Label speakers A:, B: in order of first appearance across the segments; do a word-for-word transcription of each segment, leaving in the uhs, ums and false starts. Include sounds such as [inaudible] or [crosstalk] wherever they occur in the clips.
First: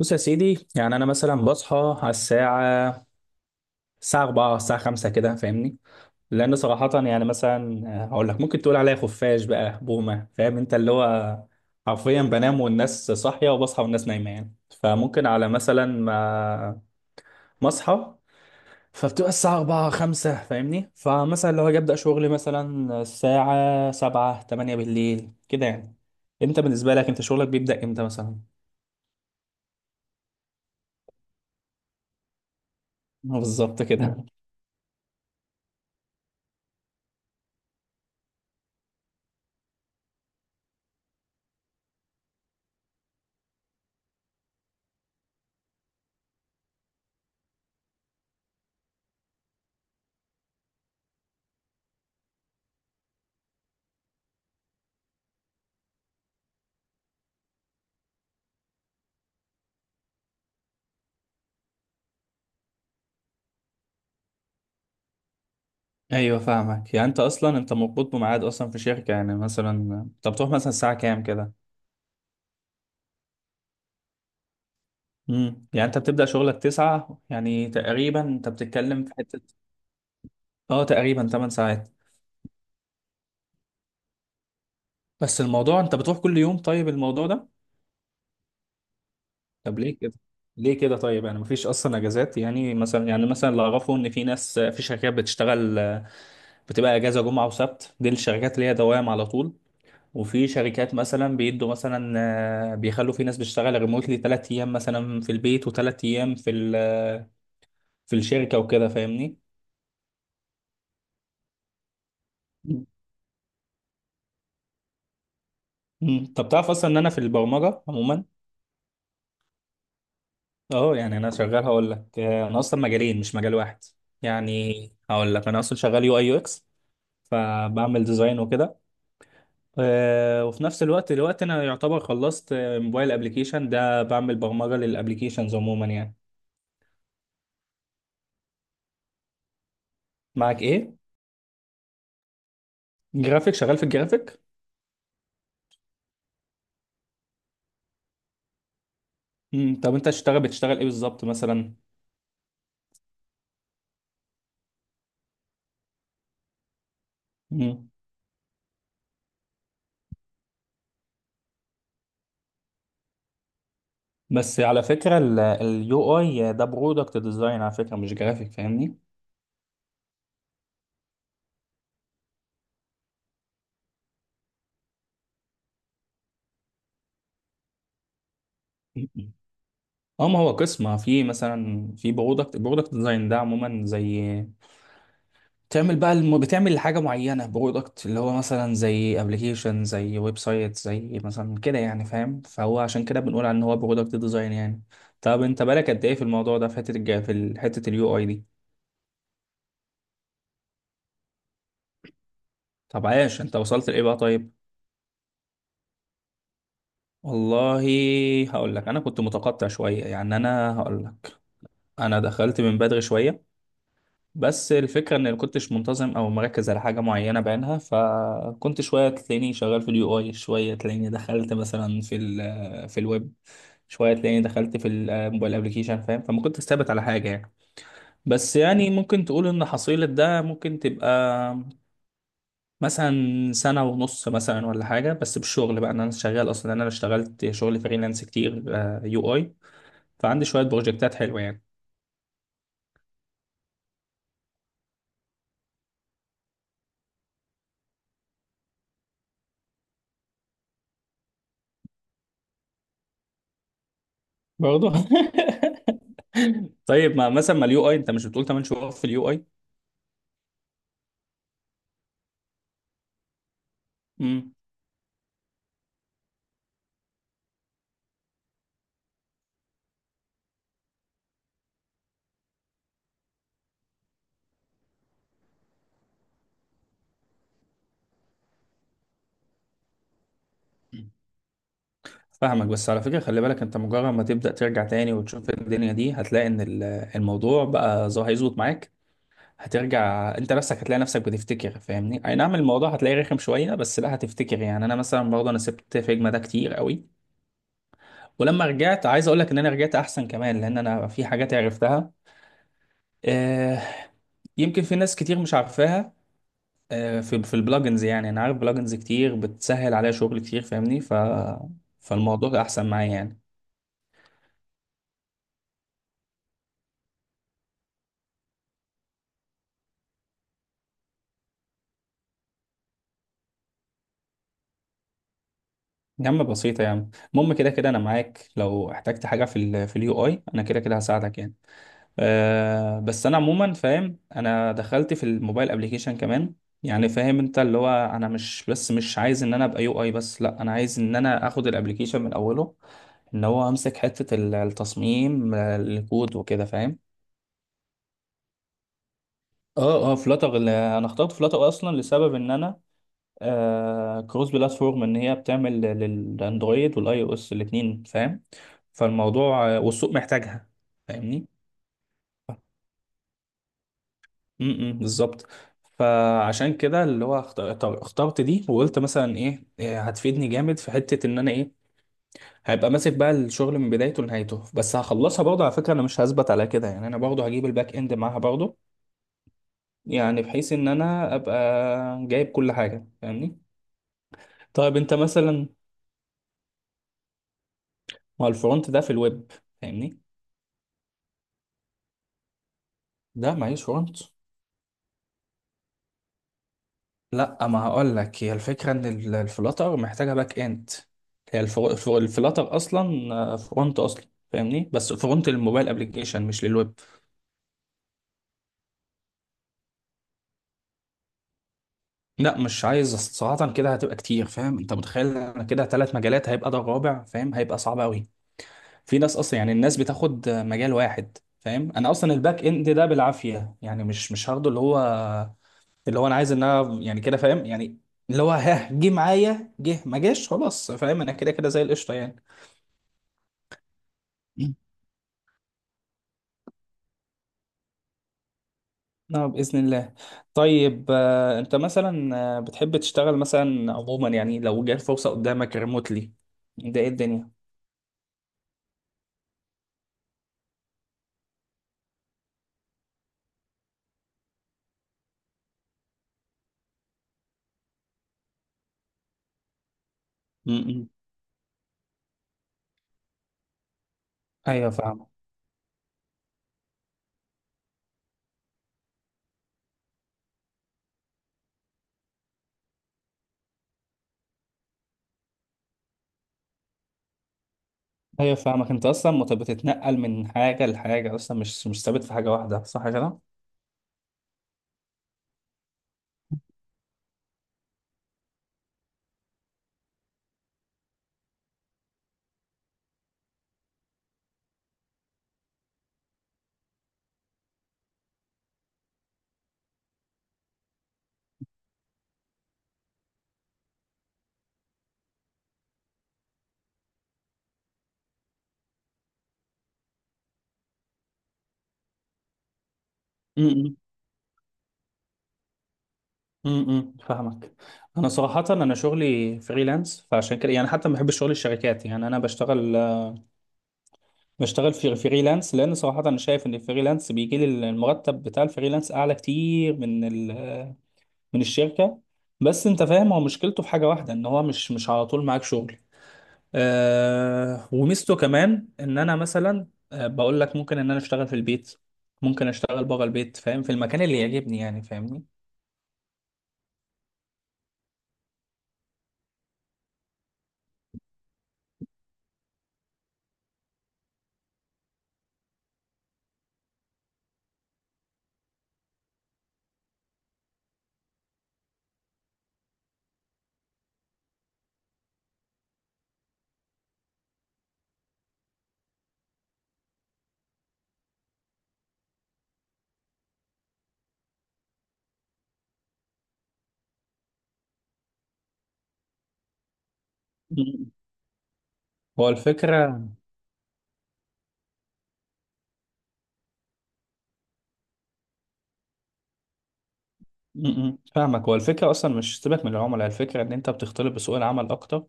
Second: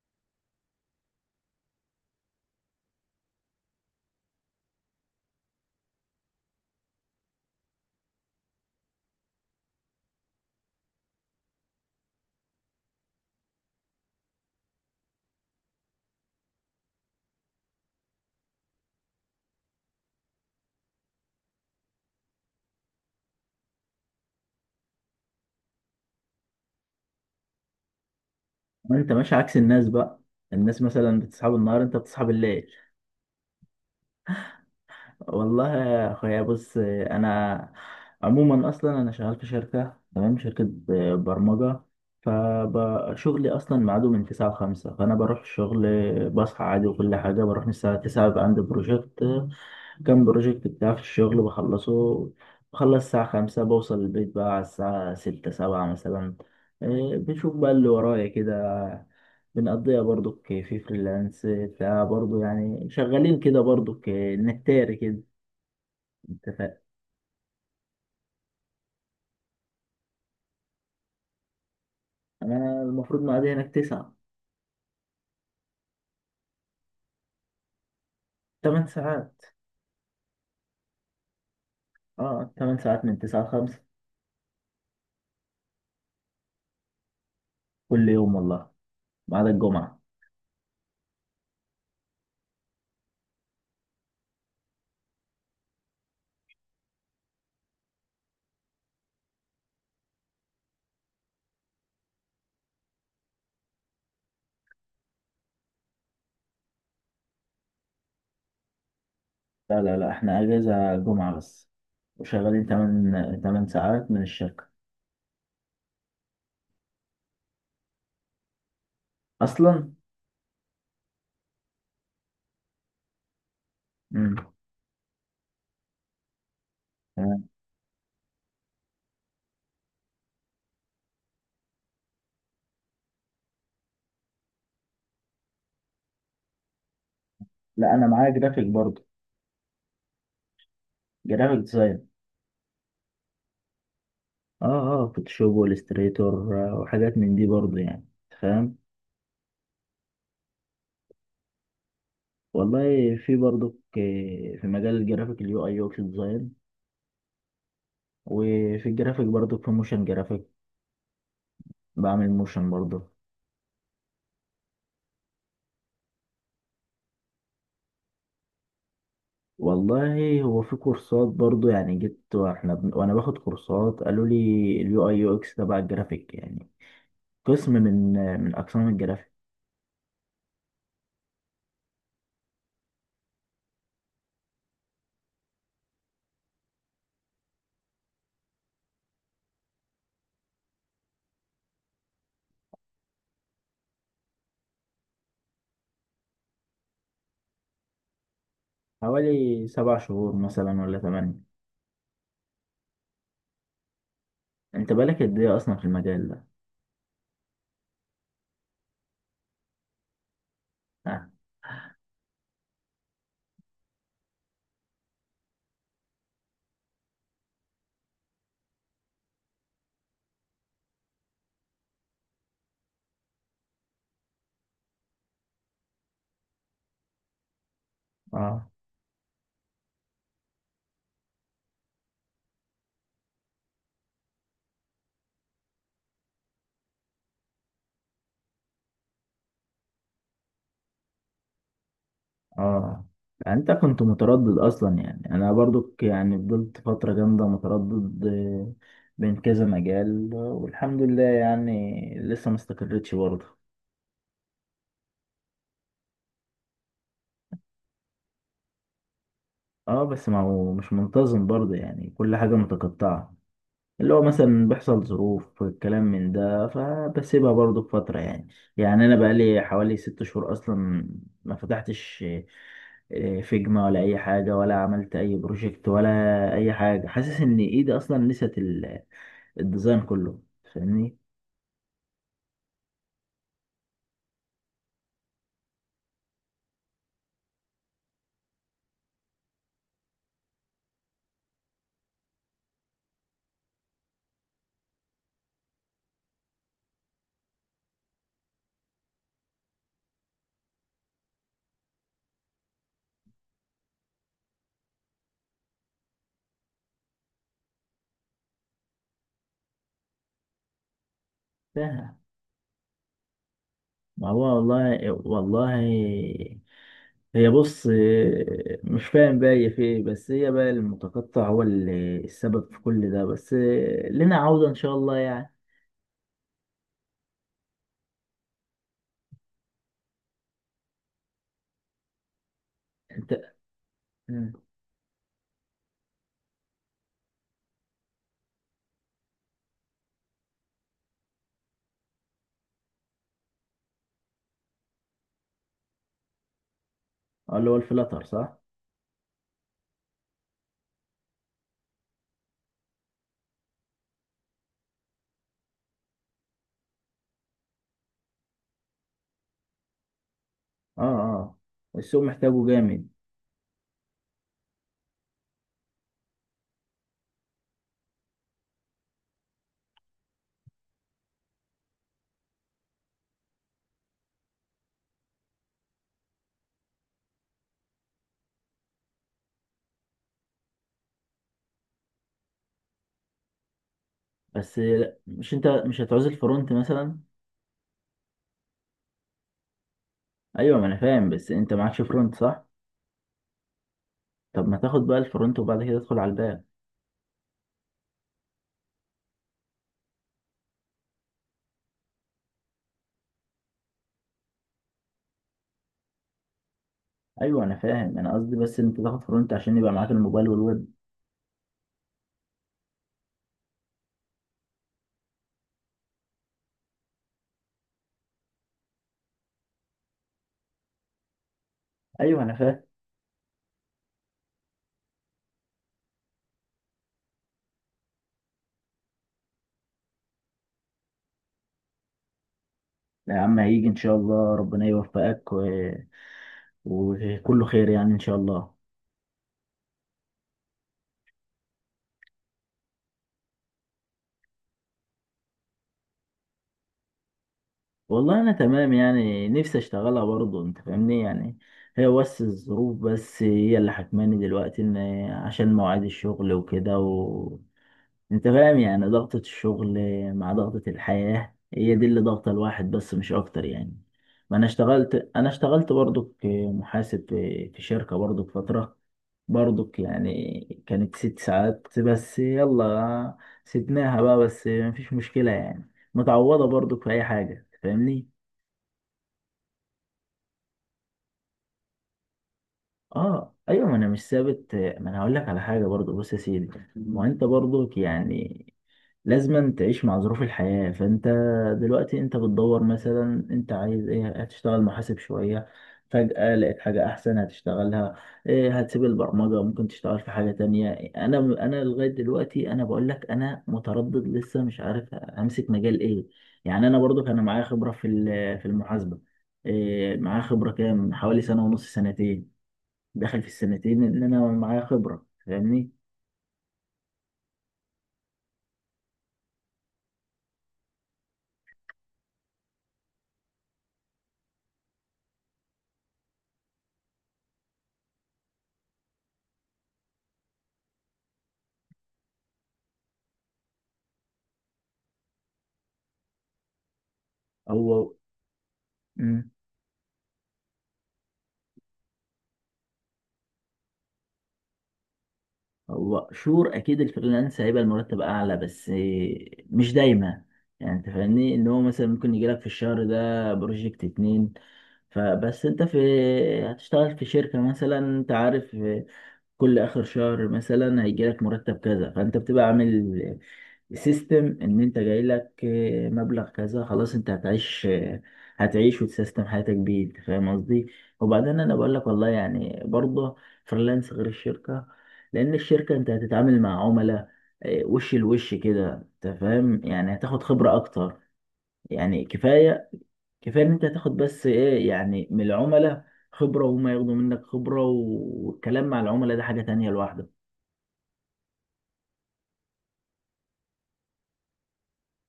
A: بص يا سيدي، يعني انا مثلا بصحى على الساعه الساعه أربعة الساعه خمسة كده، فاهمني؟ لان صراحه يعني مثلا آه، هقول لك ممكن تقول عليا خفاش بقى بومه، فاهم انت اللي هو حرفيا بنام والناس صاحيه وبصحى والناس نايمه يعني. فممكن على مثلا ما ما اصحى فبتبقى الساعه أربعة خمسة فاهمني، فمثلا لو هاجي ابدا شغلي مثلا الساعه سبعة تمانية بالليل كده يعني. انت بالنسبه لك انت شغلك بيبدا امتى مثلا؟
B: انت ماشي عكس الناس بقى. الناس مثلا بتصحى بالنهار، انت بتصحى بالليل.
A: بالظبط كده.
B: والله يا اخويا بص انا عموما اصلا انا شغال في شركه، تمام شركه ب- برمجه. فشغلي اصلا ميعاده من تسعة ل خمسة، فانا بروح الشغل بصحى عادي وكل حاجه. بروح من الساعه تسعة بقى، عندي بروجكت كام بروجكت بتاع في الشغل بخلصه. بخلص الساعه خمسة، بوصل البيت بقى على الساعه ستة السابعة مثلا. إيه، بشوف بقى اللي ورايا كده، بنقضيها برضو في فريلانس بتاع برضو، يعني شغالين كده برضو، نهتاري كده.
A: ايوه
B: انت فاهم.
A: فاهمك، يعني انت اصلا انت مربوط بميعاد اصلا في شركه يعني مثلا. انت بتروح مثلا الساعه كام كده؟
B: انا المفروض مقضي هناك تسعة
A: امم يعني انت بتبدا شغلك تسعة، يعني تقريبا انت
B: تمن
A: بتتكلم في حته.
B: ساعات
A: اه تقريبا ثمانية ساعات.
B: اه تمن ساعات من تسعة لخمسة،
A: بس الموضوع انت بتروح كل يوم؟ طيب الموضوع ده،
B: كل يوم والله، ما عدا
A: طب
B: الجمعة.
A: ليه كده؟ ليه كده طيب، يعني مفيش اصلا اجازات؟ يعني مثلا يعني مثلا اللي اعرفه ان في ناس في شركات بتشتغل بتبقى اجازه جمعه وسبت، دي الشركات اللي هي دوام على طول. وفي شركات مثلا بيدوا مثلا آه، بيخلوا في ناس بتشتغل ريموتلي ثلاث ايام مثلا في البيت وثلاث ايام في ال- آه، في الشركه وكده فاهمني.
B: لا لا لا، احنا اجازة جمعة بس، وشغالين تمن تمن ساعات من الشركة.
A: مم. طب تعرف اصلا ان انا في البرمجه عموما،
B: اصلا.
A: اه يعني انا شغال، هقول لك آه، انا اصلا مجالين مش مجال واحد
B: امم
A: يعني. هقول لك انا اصلا شغال يو اي يو اكس،
B: تمام.
A: فبعمل ديزاين وكده. آه، وفي نفس الوقت دلوقتي انا يعتبر خلصت آه، موبايل ابلكيشن، ده بعمل برمجه للابلكيشنز عموما يعني.
B: لا انا معايا جرافيك برضو،
A: معك ايه؟
B: جرافيك ديزاين.
A: جرافيك، شغال في الجرافيك.
B: اه اه، فوتوشوب والستريتور وحاجات من دي برضو يعني. فاهم.
A: مم. طب انت تشتغل بتشتغل ايه بالظبط مثلا؟
B: والله في برضك آه، في مجال الجرافيك، اليو اي يو اكس ديزاين،
A: مم.
B: وفي الجرافيك برضك في موشن جرافيك، بعمل موشن برضه.
A: بس على فكرة اليو اي ده برودكت ديزاين على فكرة، مش جرافيك فاهمني.
B: والله هو في كورسات برضه، يعني جيت واحنا بن... وانا باخد كورسات قالوا لي اليو اي يو اكس تبع الجرافيك، يعني قسم من آه، من اقسام
A: مم.
B: الجرافيك.
A: اه، ما هو قسم في مثلا في برودكت برودكت ديزاين ده عموما. زي بتعمل بقى الم... بتعمل حاجة معينة، برودكت اللي هو مثلا زي ابلكيشن زي ويب سايت زي مثلا كده يعني، فاهم؟ فهو عشان كده بنقول على ان هو برودكت ديزاين يعني. طب انت بالك قد ايه في الموضوع ده، في حتة الج... في حتة اليو اي دي؟
B: حوالي سبع شهور مثلا ولا ثمانية.
A: طب عايش، انت وصلت لايه بقى طيب؟
B: انت بالك قد ايه اصلا في المجال ده؟
A: والله، هقول لك انا كنت متقطع شويه يعني، انا هقول لك انا دخلت من بدري شويه. بس الفكره ان كنتش منتظم او مركز على حاجه معينه بعينها، فكنت شويه تلاقيني شغال في اليو اي، شويه تلاقيني دخلت مثلا في ال في الويب، شويه تلاقيني دخلت في الموبايل ابلكيشن، فاهم؟ فما كنتش ثابت على حاجه يعني. بس
B: اه
A: يعني ممكن تقول ان حصيله ده ممكن تبقى مثلا سنة ونص مثلا ولا حاجة. بس بالشغل بقى، إن أنا شغال أصلا أنا اشتغلت شغل فريلانس كتير يو أي، فعندي شوية بروجكتات حلوة يعني.
B: اه، يعني انت كنت متردد اصلا، يعني انا برضو يعني فضلت فترة جامدة متردد، آه، بين كذا مجال، والحمد لله يعني لسه ما استقرتش برضه.
A: برضه [laughs] طيب ما مثلا ما اليو اي انت مش بتقول تمن شهور في اليو اي؟
B: اه، بس ما هو مش منتظم برضه، يعني كل حاجة متقطعة. اللي هو
A: امم
B: مثلا بيحصل ظروف الكلام من ده فبسيبها برضو بفترة يعني. يعني أنا بقالي حوالي ست شهور أصلا ما فتحتش آه، فيجما ولا أي حاجة، ولا عملت أي بروجكت ولا أي حاجة. حاسس إن إيدي أصلا نسيت ال- الديزاين كله. فاهمني؟
A: فاهمك. بس على فكرة خلي بالك، انت مجرد ما تبدأ ترجع تاني وتشوف الدنيا دي، هتلاقي ان ال- الموضوع بقى ظا- هيظبط معاك. هترجع انت نفسك، هتلاقي نفسك بتفتكر فاهمني، اي نعم الموضوع هتلاقيه رخم شوية بس لا هتفتكر. يعني انا مثلا برضه انا سبت فيجما ده كتير قوي، ولما رجعت عايز اقول لك ان انا رجعت احسن كمان، لان انا في حاجات عرفتها. آه، يمكن في ناس كتير مش عارفاها. آه، في في البلجنز يعني، انا عارف بلجنز كتير بتسهل عليا شغل كتير فاهمني. ف
B: ف-
A: فالموضوع احسن معايا يعني.
B: ما هو والله والله، هي بص، آه، مش فاهم بقى هي في ايه، بس هي بقى المتقطع هو اللي السبب في كل ده، بس آه، لنا عودة إن شاء الله يعني.
A: يا عم بسيطة يا عم، المهم كده كده انا معاك، لو احتجت حاجة في ال في اليو اي انا كده كده هساعدك يعني. أه بس انا عموما فاهم،
B: انت
A: انا دخلت في الموبايل ابليكيشن كمان يعني، فاهم انت اللي هو انا مش بس مش عايز ان انا ابقى يو اي بس، لا انا عايز ان انا اخد الابليكيشن من اوله، ان هو امسك حتة ال- التصميم آه، الكود وكده فاهم.
B: اه اللي هو الفلاتر صح؟
A: اه اه، فلاتر. انا اخترت فلاتر اصلا لسبب ان انا آه كروس بلاتفورم، ان هي بتعمل للاندرويد والاي او اس الاثنين فاهم. فالموضوع آه، والسوق محتاجها
B: اه
A: فاهمني.
B: اه، السوق محتاجه جامد.
A: امم بالظبط. فعشان كده اللي هو اختار- اختار- اخترت دي، وقلت مثلا ايه إيه هتفيدني جامد في حته ان انا ايه، هيبقى ماسك بقى الشغل من بدايته لنهايته. بس هخلصها برضه، على فكره انا مش هثبت على كده، يعني انا برضه هجيب الباك اند معاها برضه، يعني بحيث ان انا ابقى جايب كل حاجه فاهمني.
B: بس
A: طيب انت
B: لا، مش انت
A: مثلا،
B: مش هتعوز الفرونت مثلا؟
A: ما هو الفرونت ده في الويب فاهمني.
B: ايوه ما انا فاهم، بس انت معكش فرونت صح؟
A: ده معيش فرونت.
B: طب ما تاخد بقى الفرونت وبعد كده تدخل على الباك.
A: لا ما هقول لك، هي الفكره ان ال- الفلاتر محتاجه باك اند. هي الفر- الفر- الفلاتر اصلا آه، فرونت اصلا فاهمني، بس فرونت للموبايل ابلكيشن مش للويب.
B: ايوه انا فاهم، انا قصدي بس انت تاخد فرونت عشان يبقى معاك الموبايل والويب.
A: لا مش عايز صراحه، كده هتبقى كتير فاهم، انت متخيل انا كده ثلاث مجالات هيبقى ده الرابع؟ فاهم هيبقى صعب قوي. في ناس اصلا يعني الناس بتاخد آه، مجال واحد فاهم، انا اصلا
B: ايوه انا
A: الباك
B: فاهم.
A: اند ده بالعافيه يعني مش مش هاخده. اللي هو اللي هو انا عايز انها يعني كده فاهم يعني، اللي هو ها جه معايا جه، ما جاش خلاص فاهم، انا كده كده زي القشطه يعني.
B: لا يا عم، هيجي ان شاء الله، ربنا يوفقك و... وكله خير يعني ان شاء الله.
A: نعم بإذن الله. طيب آه، أنت مثلا آه، بتحب تشتغل مثلا عموما يعني لو جات فرصة قدامك ريموتلي، ده إيه الدنيا؟
B: والله انا تمام يعني، نفسي اشتغلها برضه انت فاهمني يعني. هي بس الظروف بس هي اللي حكماني دلوقتي، ان عشان مواعيد الشغل وكده و... انت فاهم يعني ضغطة الشغل مع ضغطة
A: م-م.
B: الحياة، هي دي اللي ضغطة الواحد بس مش اكتر يعني. ما انا
A: أيوه
B: اشتغلت
A: فاهمك،
B: انا اشتغلت برضه كمحاسب في في شركة برضه فترة، برضه يعني كانت ست ساعات بس، يلا سيبناها بقى، بس مفيش مشكلة يعني، متعوضة برضه في اي حاجة فاهمني.
A: أيوه فاهمك، أنت أصلا مت- بتتنقل من حاجة لحاجة أصلا، مش مش ثابت في حاجة واحدة، صح كده؟
B: اه ايوه، ما انا مش ثابت، ما انا هقول لك على حاجه برضو. بص يا سيدي، ما انت برضو يعني لازم تعيش مع ظروف الحياه. فانت دلوقتي انت بتدور مثلا، انت عايز ايه، هتشتغل محاسب شويه فجاه لقيت حاجه احسن هتشتغلها، إيه هتسيب البرمجه ممكن تشتغل في حاجه تانية. انا انا لغايه دلوقتي انا بقول لك انا متردد لسه مش عارف امسك مجال ايه. يعني انا برضو كان معايا خبره في ال- في المحاسبه، إيه معايا خبره كام، حوالي سنه ونص سنتين، داخل في
A: م-م.
B: السنتين ان انا معايا خبره فاهمني.
A: م-م. فاهمك. أنا صراحة أنا شغلي فريلانس، فعشان كده يعني حتى ما بحبش شغل الشركات يعني، أنا بشتغل بشتغل في فريلانس، لان صراحه انا شايف ان الفريلانس بيجي لي المرتب بتاع الفريلانس اعلى كتير من ال- من الشركه. بس انت فاهم، هو مشكلته في حاجه واحده ان هو مش مش على طول معاك شغل. آه
B: هو.
A: وميزته كمان ان انا
B: مم.
A: مثلا آه بقول لك، ممكن ان انا اشتغل في البيت ممكن اشتغل بره البيت فاهم، في المكان اللي يعجبني يعني فاهمني.
B: هو شور اكيد الفريلانس هيبقى المرتب اعلى، بس مش دايما. يعني انت فاهمني ان هو مثلا ممكن يجيلك في الشهر ده بروجكت اتنين، فبس انت في هتشتغل في شركه مثلا، انت عارف كل اخر شهر مثلا هيجيلك مرتب كذا، فانت بتبقى عامل سيستم ان انت جاي لك آه، مبلغ كذا، خلاص انت هتعيش آه، هتعيش وتسيستم حياتك بيه، انت فاهم قصدي. وبعدين انا بقول لك والله يعني برضه فريلانس غير الشركه، لان الشركه انت هتتعامل مع عملاء، آه، وش لوش كده، انت فاهم يعني هتاخد خبره
A: م-
B: اكتر، يعني
A: هو
B: كفايه.
A: الفكره.
B: كفايه ان انت هتاخد بس ايه يعني من العملاء خبره، وهما ياخدوا منك خبره، والكلام مع العملاء ده حاجه تانية لوحده.
A: م- م. فاهمك. هو الفكره اصلا مش سيبك من العملاء، الفكره ان انت بتختلط بسوق العمل اكتر،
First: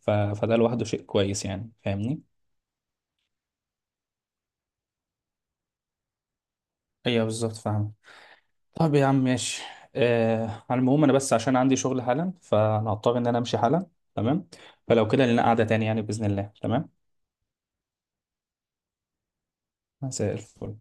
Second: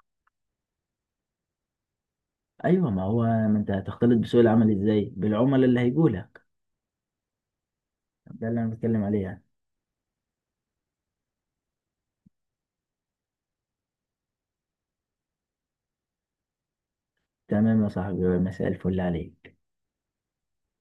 A: ف... فده لوحده شيء كويس يعني فاهمني.
B: ايوه ما هو، ما انت هتختلط بسوق العمل ازاي بالعملاء اللي هيجوا لك.
A: ايوه بالظبط فاهم.
B: ده اللي انا
A: طب
B: بتكلم
A: يا عم
B: عليه يعني.
A: ماشي، آه على المهم انا بس عشان عندي شغل حالا، فانا هضطر ان انا امشي حالا، تمام؟ فلو كده لنا قعدة تاني يعني بإذن الله، تمام.
B: تمام يا صاحبي، مساء الفل عليك.
A: مساء الفل.